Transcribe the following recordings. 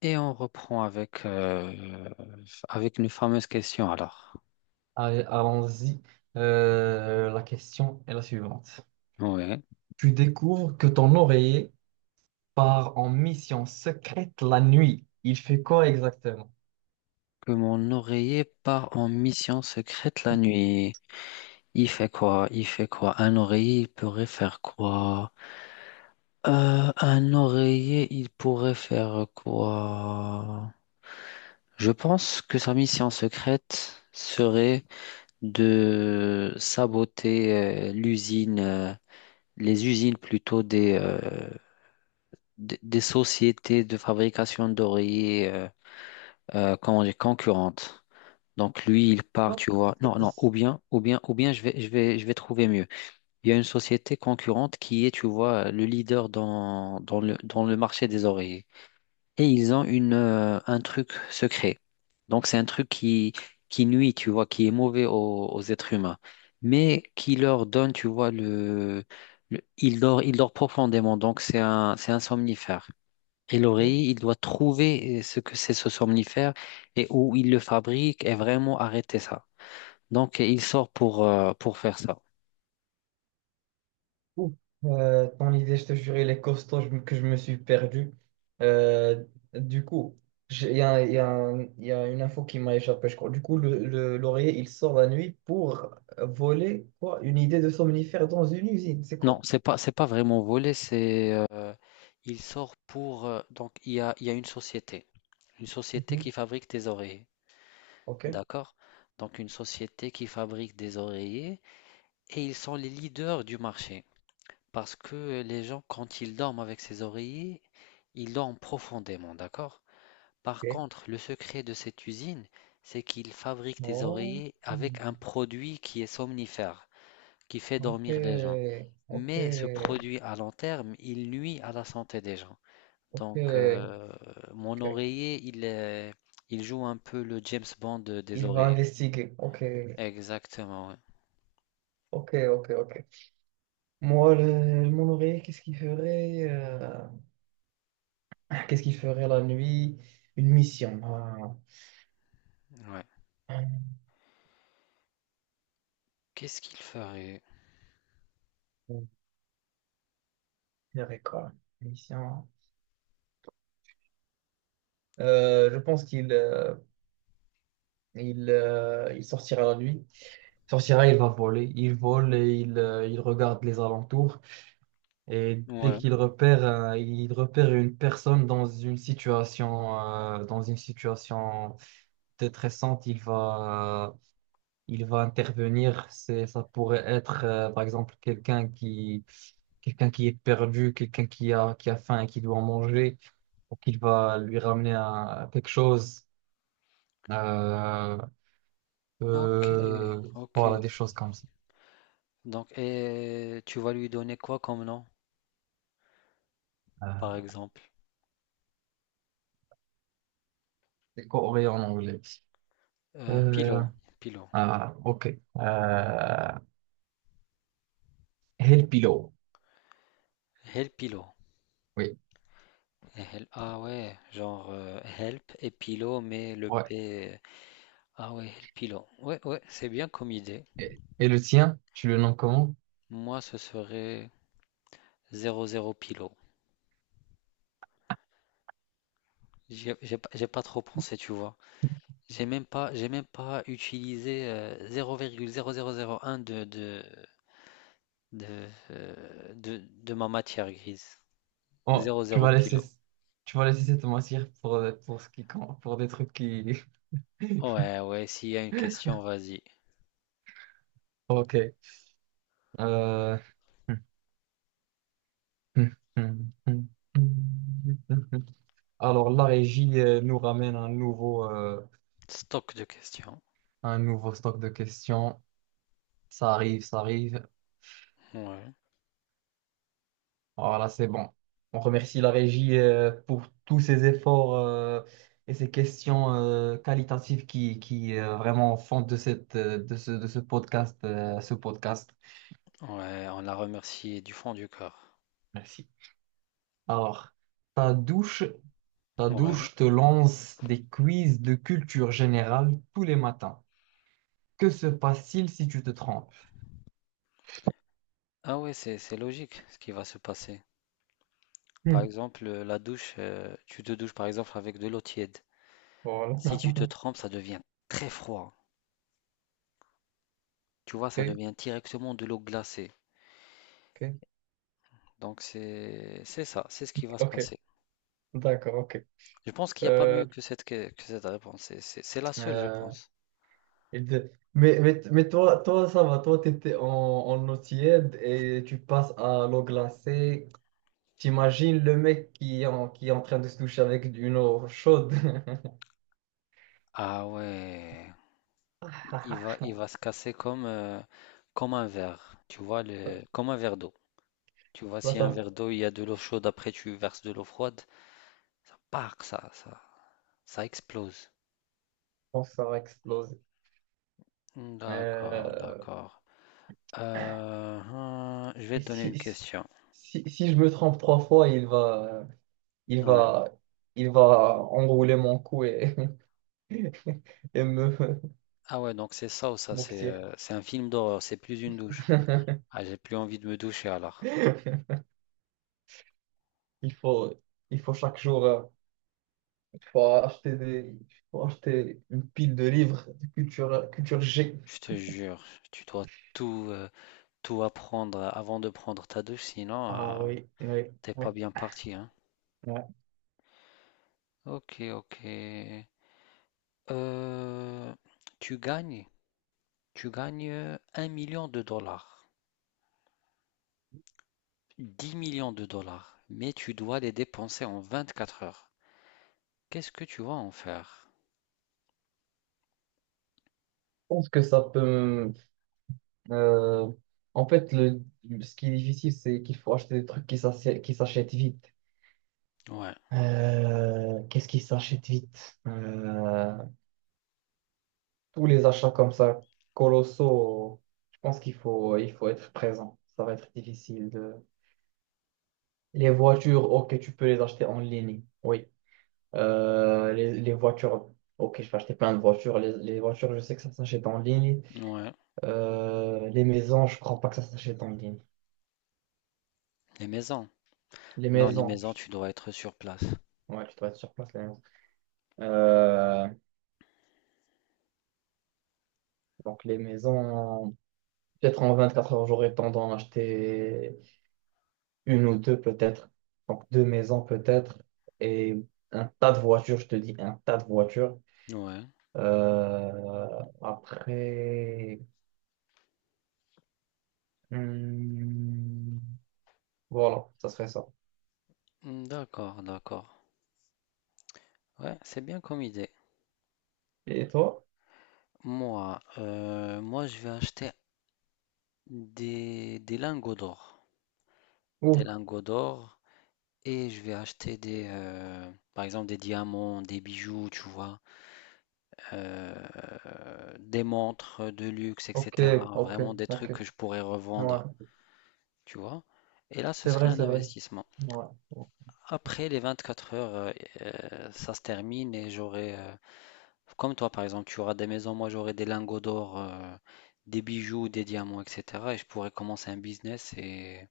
Et on reprend avec une fameuse question alors. Allez, allons-y. La question est la suivante. Ouais. Tu découvres que ton oreiller part en mission secrète la nuit. Il fait quoi exactement? Que mon oreiller part en mission secrète la nuit. Il fait quoi? Il fait quoi? Un oreiller, il pourrait faire quoi? Un oreiller, il pourrait faire quoi? Je pense que sa mission secrète serait de saboter l'usine, les usines plutôt des sociétés de fabrication d'oreillers comment dire, concurrentes. Donc lui, il part, Bon, tu vois. c'est- Non, non, ou c'est- bien, ou bien, ou bien je vais trouver mieux. Il y a une société concurrente qui est, tu vois, le leader dans le marché des oreillers. Et ils ont un truc secret. Donc c'est un truc qui nuit, tu vois, qui est mauvais aux êtres humains. Mais qui leur donne, tu vois, il dort profondément. Donc c'est un somnifère. Et ok. l'oreiller, il doit trouver ce que c'est ce somnifère et où il le fabrique et vraiment arrêter ça. Donc, il sort pour faire ça. Ouh. Ton idée, je te jure, il est costaud que je me suis perdu. Euh, du coup, il y a il y a une info qui m'a échappé, je crois. Du coup, l'oreiller, il sort la nuit pour voler quoi? Une idée de somnifère dans une usine. C'est Non, quoi? c'est pas vraiment voler, il sort donc, il y a une société Mhm. qui fabrique des oreillers. Ok. D'accord? Donc, une société qui fabrique des oreillers et ils sont les leaders du marché parce que les gens, quand ils dorment avec ces oreillers, ils dorment profondément. D'accord? Par Ok. contre, le secret de cette usine, c'est qu'ils fabriquent des Oh, oreillers avec un produit qui est somnifère, qui fait ok, dormir les gens. ok, Mais ce produit à long terme, il nuit à la santé des gens. Donc, ok, mon ok. oreiller, il joue un peu le James Bond des Il va oreillers. investiguer. Ok, Exactement, ouais. ok, ok, ok. Moi, mon oreiller, qu'est-ce qu'il ferait qu'est-ce qu'il ferait la nuit? Une mission. Ah. Ouais. Qu'est-ce qu'il ferait? Il ferait quoi? Une mission. Je pense qu'il il sortira la nuit. Il sortira, il va voler. Il vole et il regarde les alentours. Et dès Ouais. qu'il repère, il repère une personne dans une situation détressante, il va intervenir. Ça pourrait être, par exemple, quelqu'un qui est perdu, qui a faim et qui doit manger, donc il va lui ramener quelque chose. Euh, Ok, euh, ok. voilà, des choses comme ça. Donc, et tu vas lui donner quoi comme nom, par Euh, exemple? des coréens en anglais. Euh, Pilo, Pilo. ah, ok. Euh, Helpilo. El Pilo. Oui, Ah ouais, genre help et pilo, mais le ouais. P. Ah ouais, help pilo. Ouais, ouais, c'est bien comme idée. Et le tien, tu le nommes comment? Moi, ce serait 00 pilo. J'ai pas trop pensé, tu vois. J'ai même pas utilisé 0,0001 de, euh, de, de ma matière grise. Oh, 00 pilo. tu vas laisser cette matière pour ce qui compte, pour des trucs qui. Ouais, ouais, s'il y a une question, vas-y. Ok. Euh, alors, la régie nous ramène Stock de questions. un nouveau stock de questions. Ça arrive, ça arrive. Ouais, Voilà, c'est bon. On remercie la régie pour tous ces efforts et ces questions qualitatives qui vraiment font de de ce podcast, ce podcast. ouais, on la remercie du fond du cœur. Merci. Alors, ta douche, ta Ouais. douche te lance des quiz de culture générale tous les matins. Que se passe-t-il si tu te trompes? Ah ouais, c'est logique ce qui va se passer. Par Hmm. exemple, la douche, tu te douches par exemple avec de l'eau tiède. Voilà. Si tu te trempes, ça devient très froid. Tu vois, ça Ok, devient directement de l'eau glacée. ok, Donc c'est ça, c'est ce qui va se ok. passer. D'accord, ok. Je pense qu'il n'y a pas Euh, mieux que que cette réponse. C'est la seule, je euh, pense. mais toi, toi, ça va, toi, tu étais en eau tiède et tu passes à l'eau glacée. T'imagines le mec qui est en train de se toucher avec une eau chaude. Ah ouais, il va il va se casser comme comme un verre. Tu vois le comme un verre d'eau. Tu vois Là, si un ça, verre je d'eau, il y a de l'eau chaude, après tu verses de l'eau froide, ça part, ça ça ça explose. pense que ça va exploser. D'accord, Euh, d'accord. Hein, je vais et te donner une si, si, question. si, si je me trompe 3 fois, il Ouais. va, il va enrouler mon cou et, et me Ah ouais, donc c'est ça ou ça, c'est m'oxyre. euh, c'est un film d'horreur, c'est plus une douche. Ah, j'ai plus envie de me doucher alors. Il faut, il faut chaque jour. Faut acheter des, Faut acheter une pile de livres de culture, culture G. Je te jure, tu dois tout, euh, tout apprendre avant de prendre ta douche, sinon Ah oui, oui, t'es oui, pas bien parti, hein. ouais. Je Ok, ok. Euh, tu gagnes, tu gagnes, 1 million de dollars, 10 millions de dollars, mais tu dois les dépenser en 24 heures. Qu'est-ce que tu vas en faire? pense que ça peut. me- euh, en fait, le, Ce qui est difficile, c'est qu'il faut acheter des trucs qui s'achètent vite. Ouais, Qu'est-ce qui s'achète vite? Tous les achats comme ça, colossaux, je pense il faut être présent. Ça va être difficile de… Les voitures, ok, tu peux les acheter en ligne. Oui. Les voitures, ok, je vais acheter plein de voitures. Les voitures, je sais que ça s'achète en ligne. ouais. Les maisons, je crois pas que ça s'achète en ligne. Les maisons. Les Non, les maisons, maisons, tu- tu dois être sur place. ouais, tu dois être sur place, les maisons. Euh, donc, les maisons, peut-être en 24 heures, j'aurais tendance à acheter une ou deux, peut-être. Donc, 2 maisons, peut-être. Et un tas de voitures, je te dis, un tas de voitures. Ouais. Après, hmm, voilà, ça serait ça. Hmm, d'accord, d'accord. Ouais, c'est bien comme idée. Et toi? Moi, je vais acheter des lingots d'or. Des Ouh, lingots d'or. Et je vais acheter par exemple, des diamants, des bijoux, tu vois, des montres de luxe, ok, etc. ok, Vraiment des trucs ok. que je pourrais revendre, Ouais, tu vois. Et là, ce c'est serait vrai, un c'est vrai. investissement. Ouais, Après les 24 heures, ça se termine et j'aurai, comme toi par exemple, tu auras des maisons, moi j'aurai des lingots d'or, des bijoux, des diamants, et cetera et je pourrais commencer un business et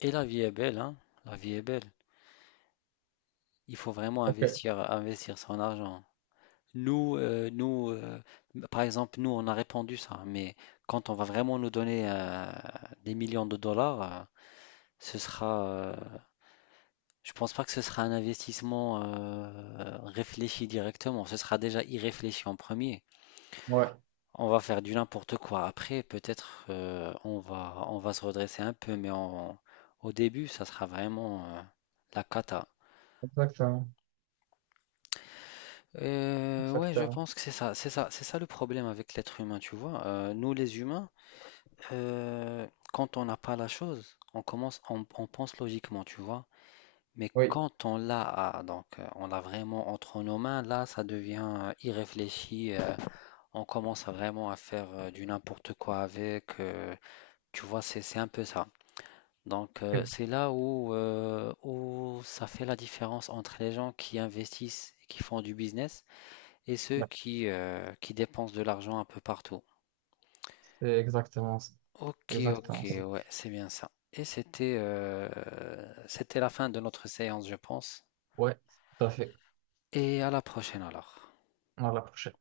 la vie est belle, hein, la vie est belle. Il faut vraiment ok, investir son argent. Nous, par exemple, nous, on a répandu ça, mais quand on va vraiment nous donner, des millions de dollars, ce sera, heu Je pense pas que ce sera un investissement réfléchi directement. Ce sera déjà irréfléchi en premier. ouais, On va faire du n'importe quoi. Après, peut-être on va se redresser un peu, mais au début, ça sera vraiment la cata. exactement, Ouais, je exactement. pense que c'est ça, c'est ça, c'est ça le problème avec l'être humain, tu vois. Nous, les humains, quand on n'a pas la chose, on commence, on pense logiquement, tu vois. Mais Oui, quand on l'a, ah, donc on l'a vraiment entre nos mains, là, ça devient irréfléchi. On commence à vraiment à faire du n'importe quoi avec. Tu vois, c'est un peu ça. Donc oui, c'est là où ça fait la différence entre les gens qui investissent et qui font du business et ceux ouais, qui dépensent de l'argent un peu partout. c'est exactement ça. Ok, ok, Exactement ça. ouais, c'est bien ça. Et c'était c'était la fin de notre séance, je pense. Ouais, tout à fait. Et à la prochaine alors. À la prochaine.